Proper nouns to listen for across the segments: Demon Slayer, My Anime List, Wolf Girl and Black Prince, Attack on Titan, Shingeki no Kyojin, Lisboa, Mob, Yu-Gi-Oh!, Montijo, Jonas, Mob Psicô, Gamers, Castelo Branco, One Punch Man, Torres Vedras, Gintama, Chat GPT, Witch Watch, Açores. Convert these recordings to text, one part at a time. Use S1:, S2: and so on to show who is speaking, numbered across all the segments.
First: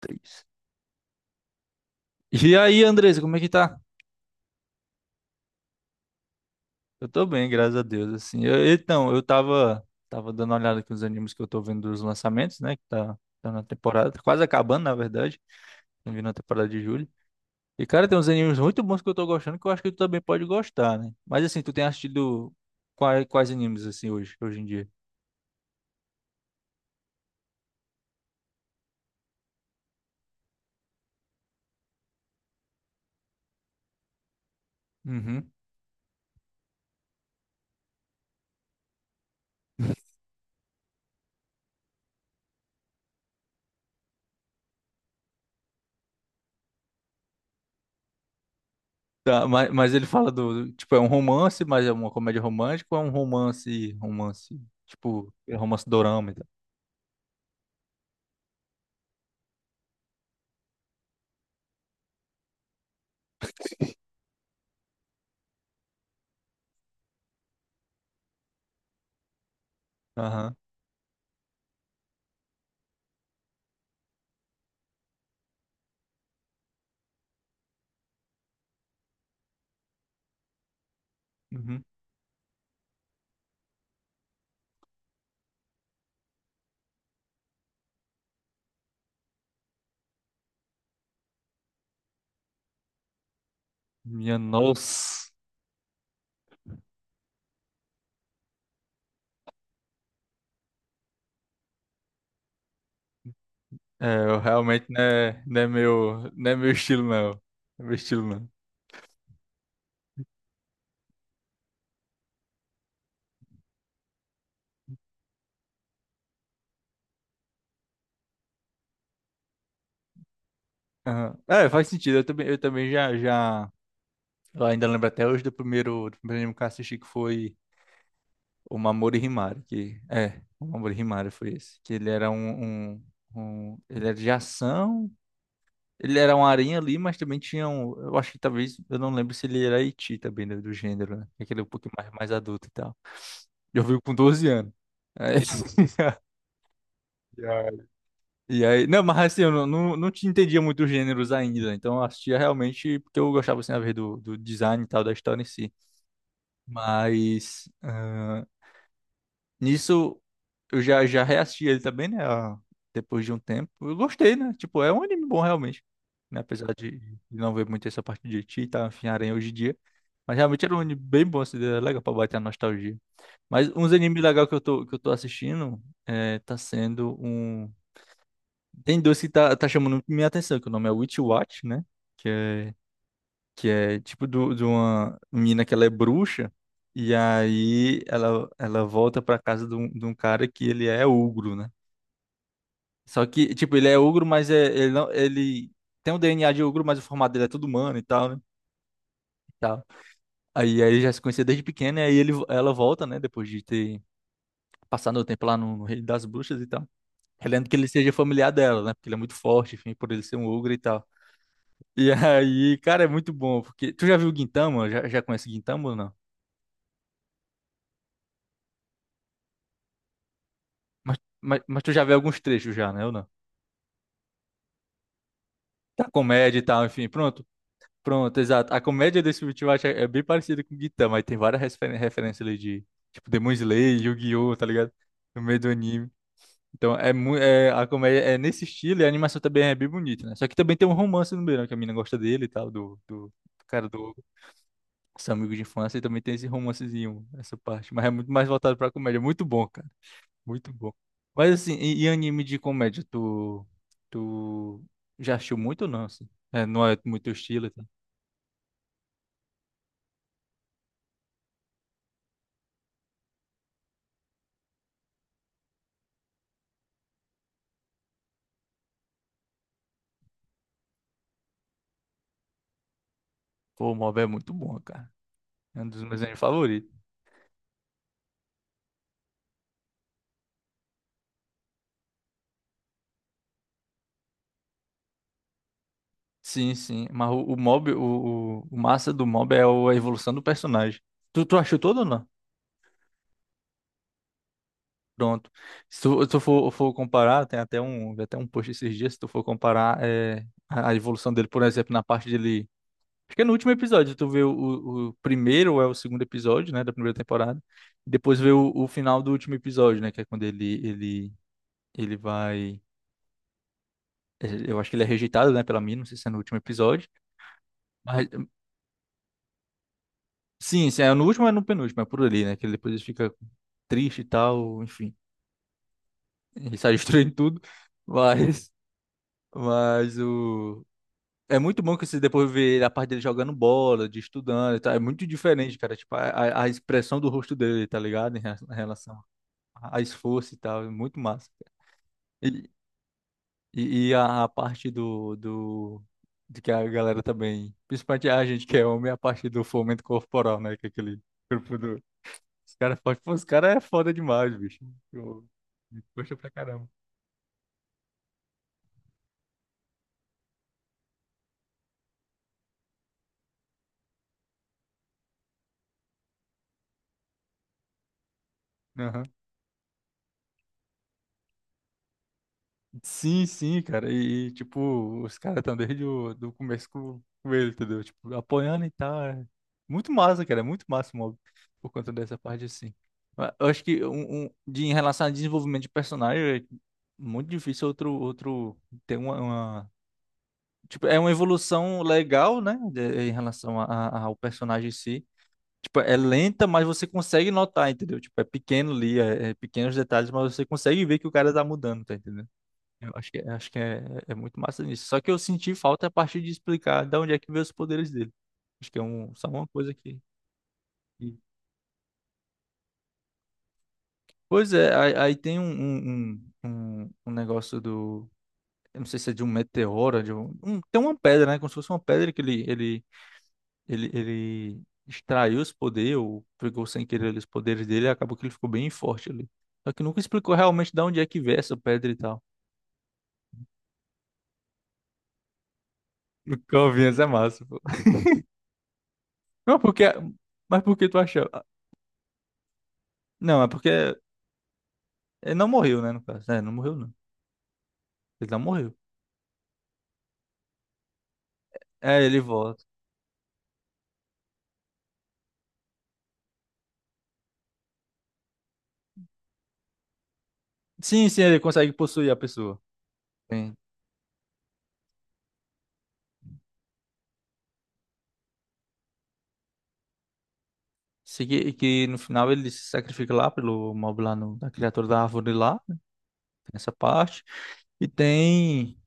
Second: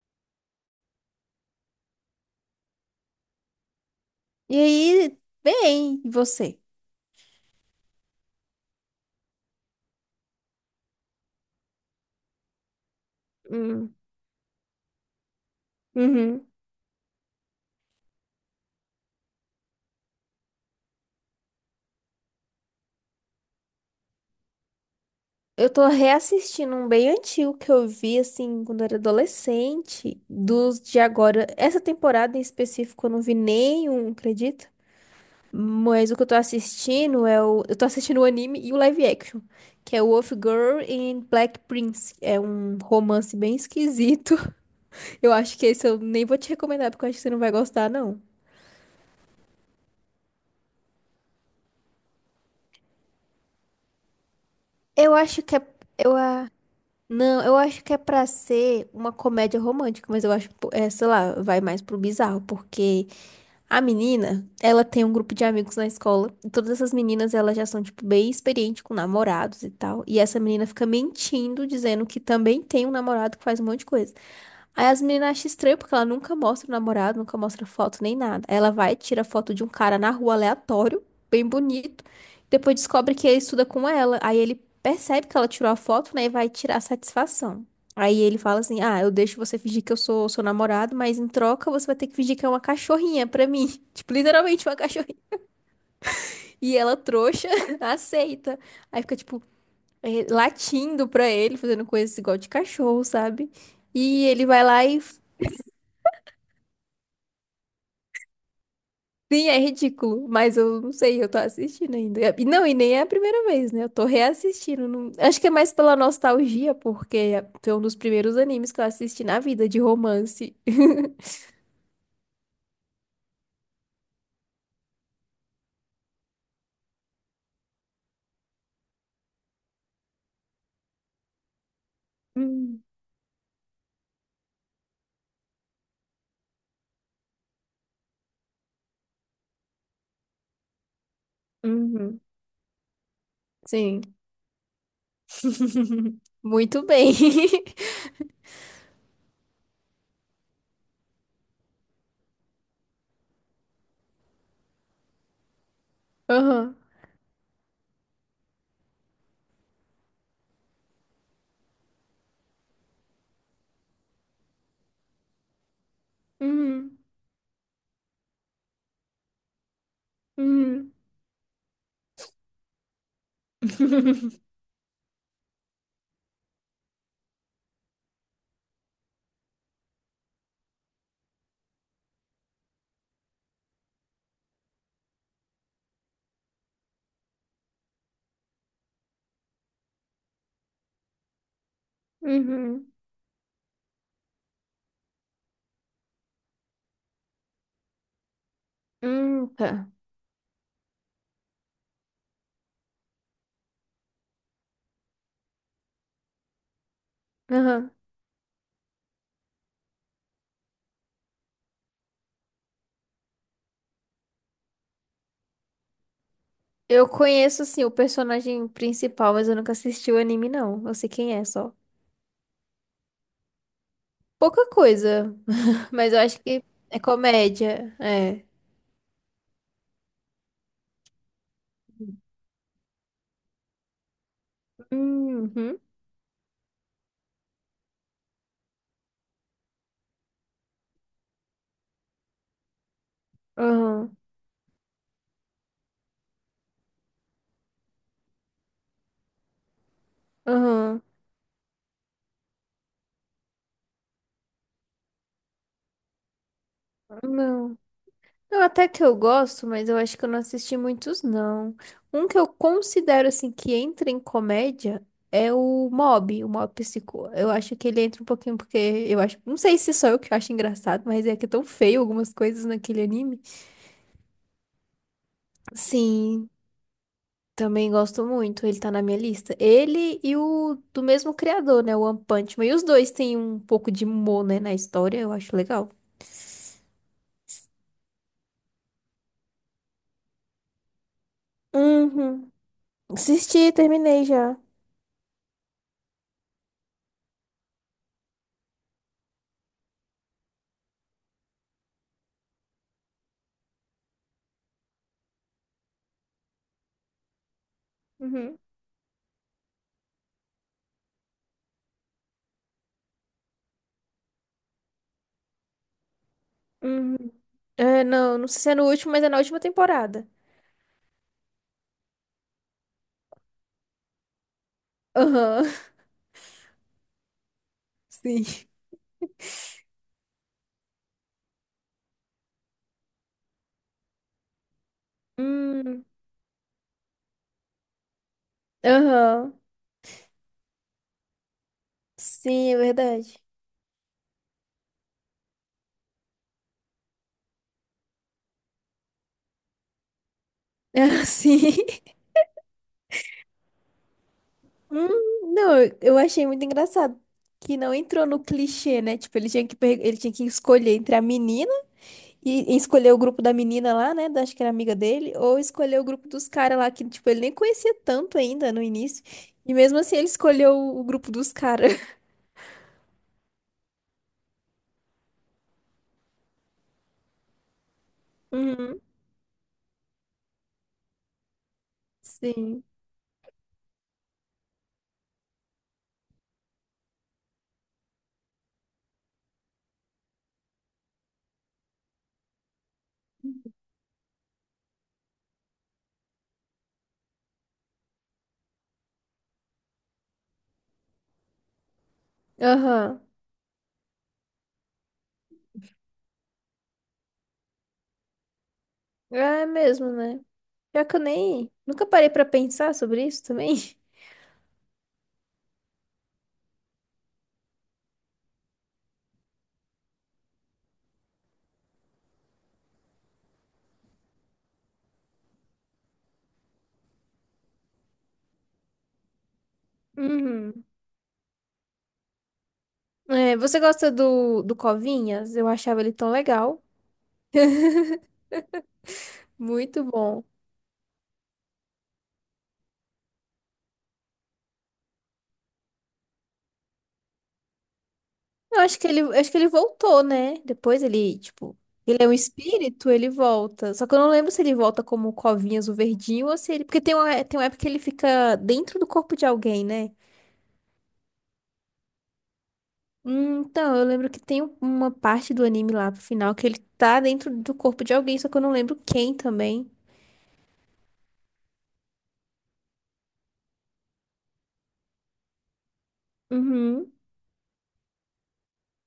S1: Três. E aí, Andresa, como é que tá?
S2: E aí, bem, e você?
S1: Eu tô bem, graças a Deus, assim. Então, eu tava, dando uma olhada aqui nos animes que eu tô vendo dos lançamentos, né? Tá na
S2: Hum,
S1: temporada, tá quase acabando, na verdade. Tô vindo na
S2: uhum.
S1: temporada de julho. E, cara, tem uns animes muito bons que eu tô gostando que eu acho que tu também pode gostar, né? Mas, assim, tu tem assistido quais animes, assim, hoje em dia?
S2: Eu tô reassistindo um bem antigo que eu vi, assim, quando eu era adolescente, dos de agora. Essa temporada em específico eu não vi nenhum, acredita?
S1: Uhum.
S2: Mas o que eu tô assistindo é o... Eu tô assistindo o anime e o live action, que é Wolf Girl and Black Prince. É um romance bem esquisito. Eu acho que esse eu nem vou te recomendar, porque eu acho que você não vai gostar, não.
S1: Tá, mas ele fala do, tipo, é um romance, mas é uma comédia romântica ou é um romance,
S2: Eu
S1: tipo,
S2: acho
S1: é
S2: que é...
S1: romance
S2: Eu,
S1: dorama e tal?
S2: ah, Não, eu acho que é pra ser uma comédia romântica, mas eu acho, pô, é, sei lá, vai mais pro bizarro, porque a menina, ela tem um grupo de amigos na escola, e todas essas meninas, elas já são, tipo, bem experientes com namorados e tal, e essa
S1: Aham.
S2: menina fica mentindo, dizendo que também tem um namorado que faz um monte de coisa. Aí as meninas acham estranho porque ela nunca mostra o namorado, nunca mostra foto nem nada. Aí ela vai, tira foto de um cara na rua aleatório, bem
S1: Uhum.
S2: bonito. Depois descobre que ele estuda com ela. Aí ele percebe que ela tirou a foto, né? E vai tirar a satisfação. Aí ele fala assim: Ah, eu deixo você fingir que eu sou seu namorado, mas em troca você vai ter que fingir que é uma cachorrinha pra mim. Tipo,
S1: Minha
S2: literalmente uma cachorrinha.
S1: nossa.
S2: E ela, trouxa, aceita. Aí fica, tipo, latindo pra ele, fazendo coisas igual de cachorro, sabe?
S1: É,
S2: E
S1: eu
S2: ele vai lá
S1: realmente
S2: e
S1: não é meu, não é meu estilo, não. Não é meu estilo, não.
S2: sim, é ridículo, mas eu não sei, eu tô assistindo ainda. E não, e nem é a primeira vez, né? Eu tô reassistindo. Acho que é mais pela nostalgia, porque foi um dos primeiros animes que eu assisti na vida de romance.
S1: Aham. É, faz sentido. Eu também, eu também, já. Eu ainda lembro até hoje do primeiro anime que eu assisti, que foi O Mamoru Himari, que é, O Mamoru Himari foi esse. Que
S2: Hum,
S1: ele era de ação. Ele era um aranha ali, mas também tinha um. Eu acho que talvez. Eu não lembro se ele era Iti também, né, do gênero, né? Aquele um pouquinho mais,
S2: uhum.
S1: mais adulto e tal. Eu vi
S2: Sim.
S1: com 12 anos. Aí-
S2: Muito bem.
S1: E aí, e aí, não, mas assim, eu não, não, não te entendia muito os gêneros ainda, né, então eu assistia realmente porque eu gostava, assim, a ver do design e tal, da história em si.
S2: Aham.
S1: Mas, nisso, já reassisti ele também, né? Depois de um tempo. Eu gostei, né? Tipo, é um anime bom realmente. Né? Apesar
S2: Uhum.
S1: de não ver muito essa parte de ti e tá, enfim, aranha hoje em dia. Mas realmente era um
S2: Uhum.
S1: anime bem bom, assim, era legal pra bater a nostalgia. Mas uns animes legais que que eu tô assistindo é, tá sendo um. Tem dois que tá chamando muito minha atenção, que o nome é Witch Watch, né? que é que é tipo de uma menina que ela é bruxa, e aí ela volta pra casa de um cara que ele é ogro, né?
S2: Uhum.
S1: Só que, tipo, ele é ogro, mas é, ele, não, ele tem o DNA de ogro, mas o formato dele é todo humano e tal, né? E
S2: Uhum.
S1: tal.
S2: Tá.
S1: Aí já se conhecia desde pequeno, e aí ela volta, né? Depois de ter passado o tempo lá no Reino das Bruxas e tal. Querendo que ele
S2: Aham.
S1: seja familiar dela, né? Porque ele é muito forte, enfim, por ele ser um ogro e tal. E aí, cara, é muito bom, porque... Tu já viu o Gintama? Já conhece o Gintama ou não?
S2: Eu conheço, assim, o personagem principal, mas eu nunca assisti o anime, não. Eu sei quem é só.
S1: Mas tu já vê alguns trechos já, né? Ou não?
S2: Pouca coisa,
S1: Da
S2: mas eu acho
S1: comédia e
S2: que
S1: tal,
S2: é
S1: enfim, pronto.
S2: comédia,
S1: Pronto,
S2: é.
S1: exato. A comédia desse último acho, é bem parecida com o Gintama, aí tem várias referências ali de, tipo, Demon Slayer, Yu-Gi-Oh!, tá ligado? No meio do
S2: Uhum,
S1: anime. Então, é, a comédia é nesse estilo e a animação também é bem bonita, né? Só que também tem um romance no meio, né? Que a mina gosta dele e tal, do cara do
S2: aham,
S1: seu amigo de infância, e também tem esse romancezinho, essa parte. Mas é muito mais voltado pra comédia. Muito bom, cara. Muito bom.
S2: aham,
S1: Mas assim, e anime de comédia, tu já assistiu muito ou não, assim? É, não é muito teu estilo,
S2: não.
S1: tá?
S2: Não, até que eu gosto, mas eu acho que eu não assisti muitos, não. Um que eu considero, assim, que entra em comédia é o Mob Psicô. Eu acho que ele entra um pouquinho porque eu acho... Não sei se sou eu que acho engraçado, mas é que é tão feio algumas coisas naquele anime.
S1: Pô, o Mob é muito bom, cara. É um dos meus animes
S2: Sim,
S1: favoritos.
S2: também gosto muito, ele tá na minha lista. Ele e o do mesmo criador, né? O One Punch Man. E os dois têm um pouco de humor, né, na história, eu acho legal.
S1: Sim, sim. Mas o massa do Mob é a evolução do personagem. Tu achou todo ou não?
S2: Uhum. Assisti, terminei já.
S1: Pronto. Se se tu for comparar, tem até um, vi até um post esses dias, se tu for comparar é, a evolução dele, por exemplo, na parte dele. Acho que é no último episódio, tu vê o primeiro ou é o segundo episódio, né, da primeira temporada. Depois vê
S2: Uhum,
S1: o final do último episódio, né, que é quando ele vai... é, eu acho que ele é rejeitado, né, pela mina, não sei se é no último episódio.
S2: uhum. É,
S1: Mas,
S2: não, não sei se é no último, mas é na última temporada.
S1: sim, sim, é no último ou é no penúltimo, é por ali, né, que ele depois ele fica triste e tal, enfim.
S2: Aham,
S1: Ele sai destruindo tudo,
S2: sim.
S1: mas... Mas o... É muito bom que você depois vê a parte dele jogando bola, de estudando e tal. É muito diferente, cara.
S2: Hum,
S1: Tipo, a expressão do rosto dele, tá ligado? Em relação
S2: aham.
S1: a esforço e tal, é muito massa. E,
S2: Sim, é verdade.
S1: e a parte de que a galera também, principalmente a gente que é homem, a parte do fomento corporal, né? Que é aquele
S2: sim.
S1: grupo do. Os caras fortes, pô, os caras é foda demais, bicho. Eu,
S2: Não, eu
S1: eu
S2: eu
S1: gosto
S2: achei
S1: pra
S2: muito
S1: caramba.
S2: engraçado. Que não entrou no clichê, né? Tipo, ele tinha que escolher entre a menina e escolher o grupo da menina lá, né? Acho que era amiga dele, ou escolher o grupo dos caras lá, que, tipo, ele nem conhecia tanto ainda no início. E mesmo assim ele escolheu o grupo dos caras.
S1: Sim, sim, cara. Tipo, os caras estão desde o do começo com ele, entendeu? Tipo, apoiando e
S2: Uhum.
S1: tal. É Muito massa, cara. É muito massa o mob por conta dessa parte
S2: Sim.
S1: assim. Mas eu acho que de, em relação a desenvolvimento de personagem, é muito difícil outro ter uma. Tipo, é uma evolução legal, né? Em relação a, ao personagem em si. Tipo, é lenta, mas você consegue notar, entendeu? Tipo, é pequeno ali, é pequenos detalhes, mas você consegue ver que o cara tá mudando, tá entendendo? Eu
S2: Aham.
S1: acho que, é, é muito massa nisso. Só que eu senti falta a partir de explicar de onde é que veio os poderes dele. Acho que é um, só uma
S2: É
S1: coisa
S2: mesmo,
S1: que.
S2: né? Pior que eu
S1: que-
S2: nem. Nunca parei pra pensar sobre isso também.
S1: Pois é, aí tem um negócio do. Eu não sei se é de um meteoro, tem uma pedra, né? Como se fosse uma pedra que ele extraiu os poderes, ou pegou sem querer ali os poderes dele, e acabou que ele ficou bem forte ali. Só que nunca explicou
S2: Uhum.
S1: realmente de onde é que veio essa pedra e tal.
S2: É, você gosta do, Covinhas? Eu achava ele tão
S1: O
S2: legal.
S1: Calvinhas é massa, pô. Mas porque,
S2: Muito bom.
S1: mas porque tu acha. Não, é porque. Ele não morreu, né, no caso. É, não morreu, não. Ele não
S2: Eu
S1: morreu.
S2: acho que ele, eu acho que ele voltou, né? Depois ele, tipo, ele
S1: É,
S2: é um
S1: ele volta.
S2: espírito, ele volta. Só que eu não lembro se ele volta como Covinhas, o verdinho, ou se ele. Porque tem uma época que ele fica dentro do corpo de alguém, né?
S1: Sim, sim, ele consegue possuir a pessoa. Sim.
S2: Então, eu lembro que tem uma parte do anime lá pro final que ele tá dentro do corpo de alguém, só que eu não lembro quem também.
S1: Se que, que no final ele se sacrifica lá pelo mob lá no, da criatura da árvore lá, né, tem essa
S2: Uhum.
S1: parte. E tem.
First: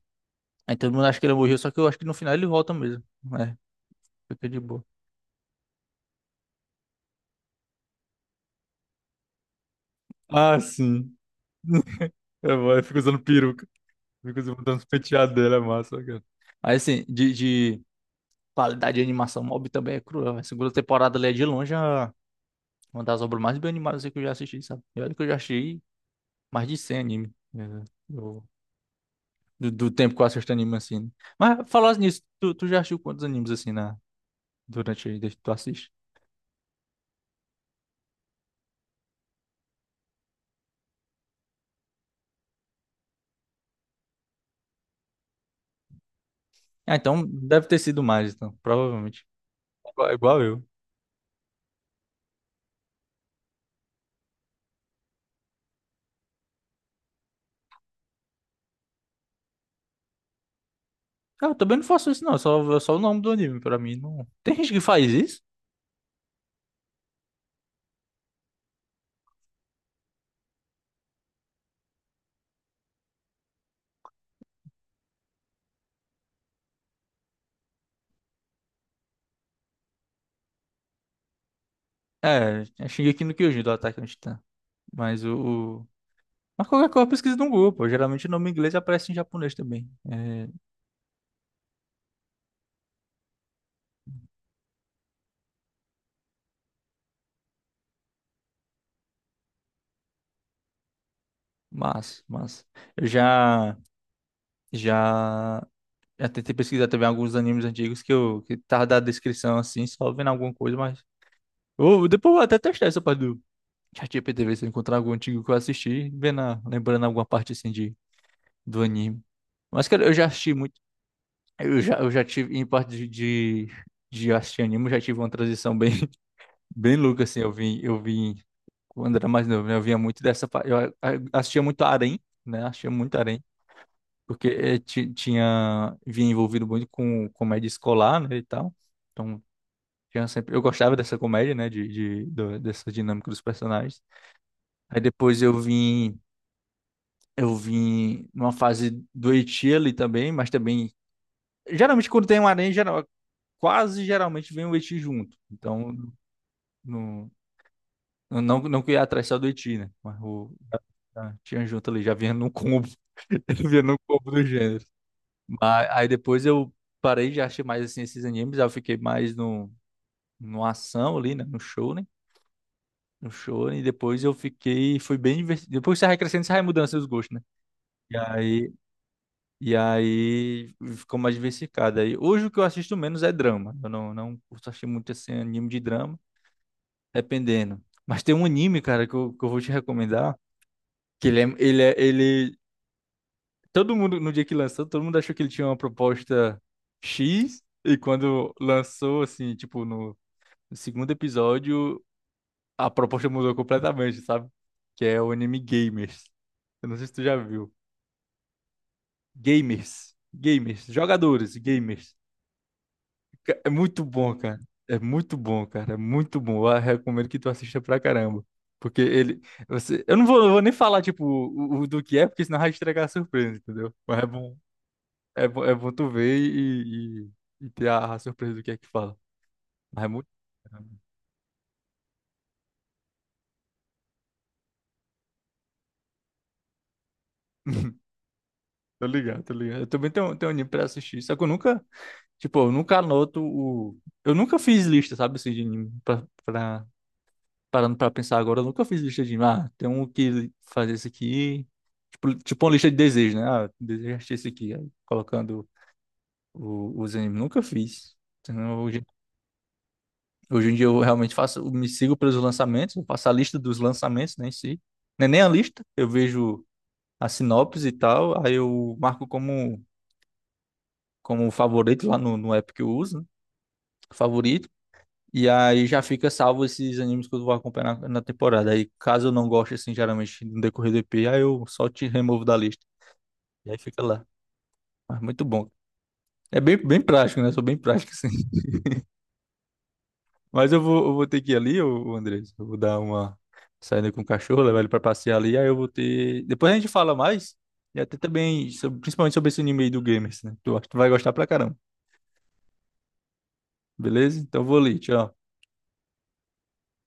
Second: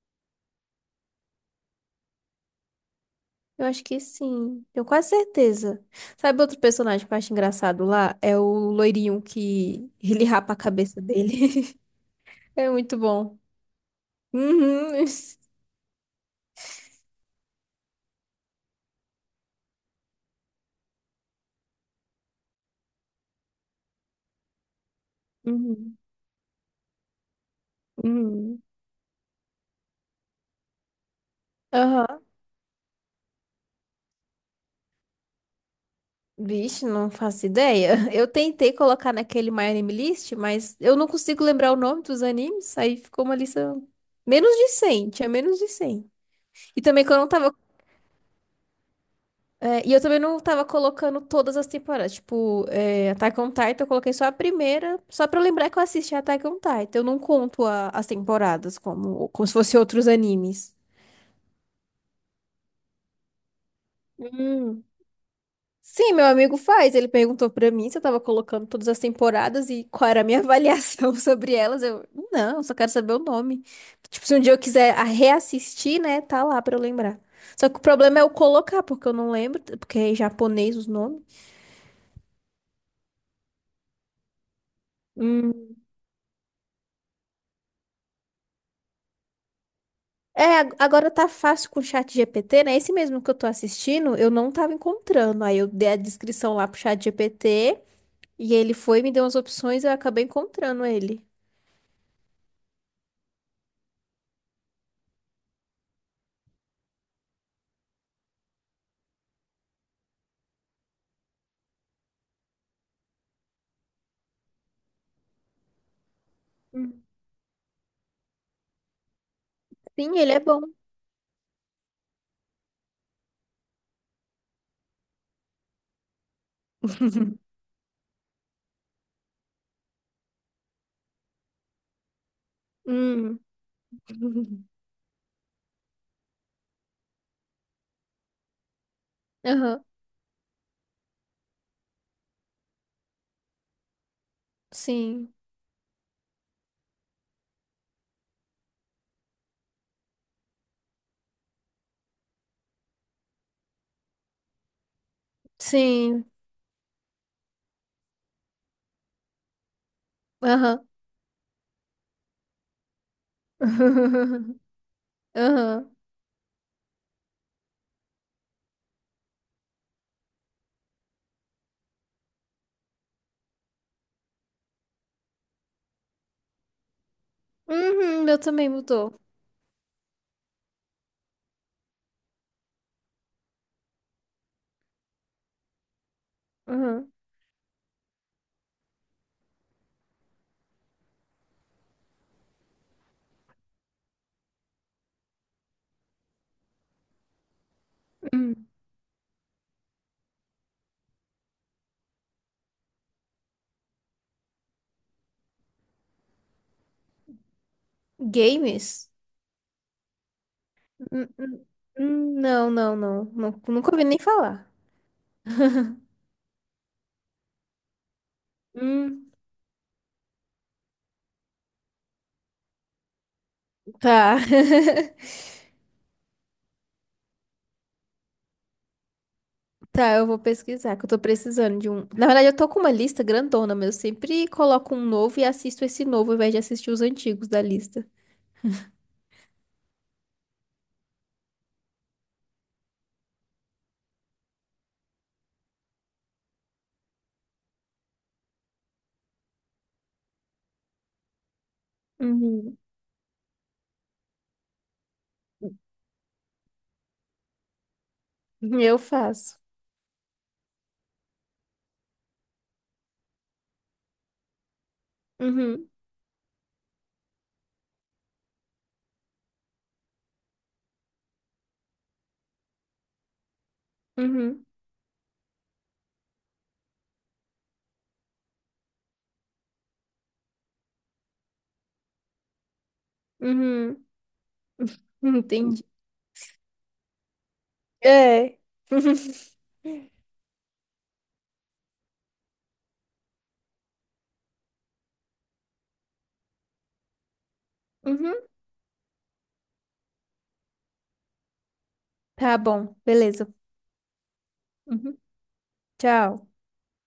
S1: Aí todo mundo acha que ele morreu, só que eu acho que no final ele volta mesmo. É,
S2: Eu acho que
S1: fica de
S2: sim. Tenho
S1: boa.
S2: quase certeza. Sabe outro personagem que eu acho engraçado lá? É o loirinho que ele rapa a
S1: Ah,
S2: cabeça
S1: sim.
S2: dele.
S1: É
S2: É
S1: bom, ele
S2: muito
S1: fica usando
S2: bom.
S1: peruca. Fica usando botando os
S2: Uhum.
S1: penteados dele, é massa, cara. Mas assim, de qualidade de animação, Mob também é cruel. A segunda temporada ali é de longe a uma das obras mais bem animadas que eu já assisti, sabe? E olha que eu já assisti
S2: Uhum.
S1: mais de 100 anime. Né, Do,
S2: Uhum.
S1: do tempo que eu assisto anime, assim. Né? Mas, falando nisso,
S2: Aham.
S1: tu já assistiu quantos animes, assim, na, durante aí, desde que tu assiste?
S2: Vixe, não faço ideia. Eu tentei colocar naquele My Anime List, mas eu não consigo lembrar o nome dos animes, aí ficou uma lista menos de 100, tinha menos de 100. E
S1: Ah,
S2: também que eu
S1: então,
S2: não tava.
S1: deve ter sido mais, então. Provavelmente.
S2: É, e eu
S1: Igual,
S2: também não
S1: igual eu.
S2: tava colocando todas as temporadas. Tipo, é, Attack on Titan, eu coloquei só a primeira, só pra eu lembrar que eu assisti Attack on Titan. Eu não conto as temporadas como, como se fossem outros animes.
S1: Ah, eu também não faço isso, não. É só o nome do anime, pra mim. Não... Tem gente que
S2: Hum.
S1: faz isso?
S2: Sim, meu amigo faz. Ele perguntou pra mim se eu tava colocando todas as temporadas e qual era a minha avaliação sobre elas. Eu, não, eu só quero saber o nome. Tipo, se um dia eu quiser reassistir, né, tá lá pra eu lembrar. Só que o problema é eu colocar, porque eu não lembro, porque é em japonês os nomes.
S1: É, é Shingeki no Kyojin, do Attack on Titan. Mas
S2: Hum.
S1: mas qualquer coisa pesquisa no Google, pô. Geralmente o nome em inglês aparece em japonês também.
S2: É,
S1: É...
S2: agora tá fácil com o chat GPT, né? Esse mesmo que eu tô assistindo, eu não tava encontrando. Aí eu dei a descrição lá pro chat GPT e ele foi, me deu umas opções e eu acabei encontrando ele.
S1: Mas, mas... eu já. Já, já tentei pesquisar também alguns animes antigos que eu que tava da descrição assim, só vendo alguma coisa, mas. Ou depois eu vou até testar essa parte do ChatGPT, ver se eu encontrar algum antigo que eu assisti, vendo,
S2: Hum.
S1: lembrando alguma parte assim de, do anime. Mas, cara, eu
S2: Sim,
S1: já
S2: ele é
S1: assisti
S2: bom.
S1: muito. Eu já tive, em parte de assistir anime, eu já tive uma transição bem, bem louca, assim. Eu vim, quando era mais novo, né? Eu vinha muito dessa. Assistia muito Harém, né? Assistia muito
S2: Hum.
S1: Harém. Porque tinha vinha envolvido muito com comédia escolar, né, e tal. Então,
S2: Aham,
S1: tinha sempre eu gostava dessa comédia, né, dessa dinâmica dos personagens. Aí
S2: sim,
S1: depois eu vim numa fase do Eti ali também, mas também geralmente quando tem um Arém, geral, quase geralmente vem o Eti junto. Então,
S2: sim,
S1: no, não não que eu ia atrás só do Eti, né, mas o
S2: aham.
S1: tinha junto ali, já vinha num combo, já vinha num combo do gênero. Mas,
S2: Aham.
S1: aí depois eu parei de assistir mais assim esses animes, aí eu fiquei mais no ação ali, né? No shonen, e depois eu fiquei, foi bem divertido. Depois que você vai crescendo, você vai mudando seus gostos, né? E
S2: Uhum, meu também
S1: aí,
S2: mudou.
S1: e aí ficou mais diversificado. Aí, hoje o que eu assisto menos é drama. Eu não, não curto assistir muito assim anime de drama,
S2: Aham.
S1: dependendo. Mas tem um anime, cara, que que eu vou te recomendar, que ele todo mundo, no dia que lançou, todo mundo achou que ele tinha uma proposta X, e quando
S2: Hum.
S1: lançou, assim, tipo, no segundo episódio, a proposta mudou completamente, sabe? Que é o anime Gamers. Eu não sei se tu já viu.
S2: Games?
S1: Gamers. Gamers.
S2: Hum,
S1: Jogadores,
S2: hum,
S1: gamers.
S2: Não, não, não,
S1: É
S2: Nunca
S1: muito
S2: ouvi nem
S1: bom, cara.
S2: falar.
S1: É muito bom, cara. É muito bom. Eu recomendo que tu assista pra caramba. Porque
S2: Hum,
S1: ele. Você, eu vou nem falar, tipo, o do que é, porque senão vai estragar a surpresa, entendeu? Mas é
S2: tá.
S1: bom. É, é bom tu ver e ter a surpresa do que é que fala. Mas é
S2: Tá, eu
S1: muito.
S2: vou pesquisar, que eu tô precisando de um. Na verdade, eu tô com uma lista grandona, mas eu sempre coloco um novo e assisto esse novo, ao invés de assistir os antigos da lista.
S1: Tô ligado, tô ligado. Eu também tenho, tenho anime pra assistir. Só que eu nunca, tipo, eu nunca anoto o. Eu nunca fiz lista, sabe, assim, de anime. Parando pra pensar agora, eu nunca fiz lista de anime. Ah, tem um que fazer esse aqui. Tipo, tipo uma
S2: Uhum.
S1: lista de desejos, né? Ah, desejo assistir esse aqui. Aí, colocando os animes. Nunca fiz. Então,
S2: Eu faço.
S1: hoje em dia eu realmente faço, eu me sigo pelos lançamentos, eu faço a lista dos lançamentos, nem sei. Não é nem a lista,
S2: Uhum,
S1: eu vejo a sinopse e tal, aí eu marco como, como favorito lá no app que eu uso, né?
S2: uhum,
S1: Favorito. E aí já fica salvo esses animes que eu vou acompanhar na, na temporada. Aí caso eu não goste, assim, geralmente no decorrer do EP, aí eu só te removo da lista. E aí fica
S2: uhum.
S1: lá. Mas muito bom.
S2: Entendi.
S1: É bem, bem prático, né? Sou bem prático, assim.
S2: É.
S1: Mas eu vou ter que ir ali, ô Andrés. Eu vou dar uma saída com o cachorro, levar ele pra passear ali. Aí eu vou ter. Depois a gente fala mais. E até
S2: Uhum.
S1: também, principalmente sobre esse anime aí do Gamers, né? Tu, acho que tu vai gostar pra caramba.
S2: Tá bom, beleza.
S1: Beleza? Então eu vou ali.
S2: Uhum.
S1: Tchau.
S2: Tchau.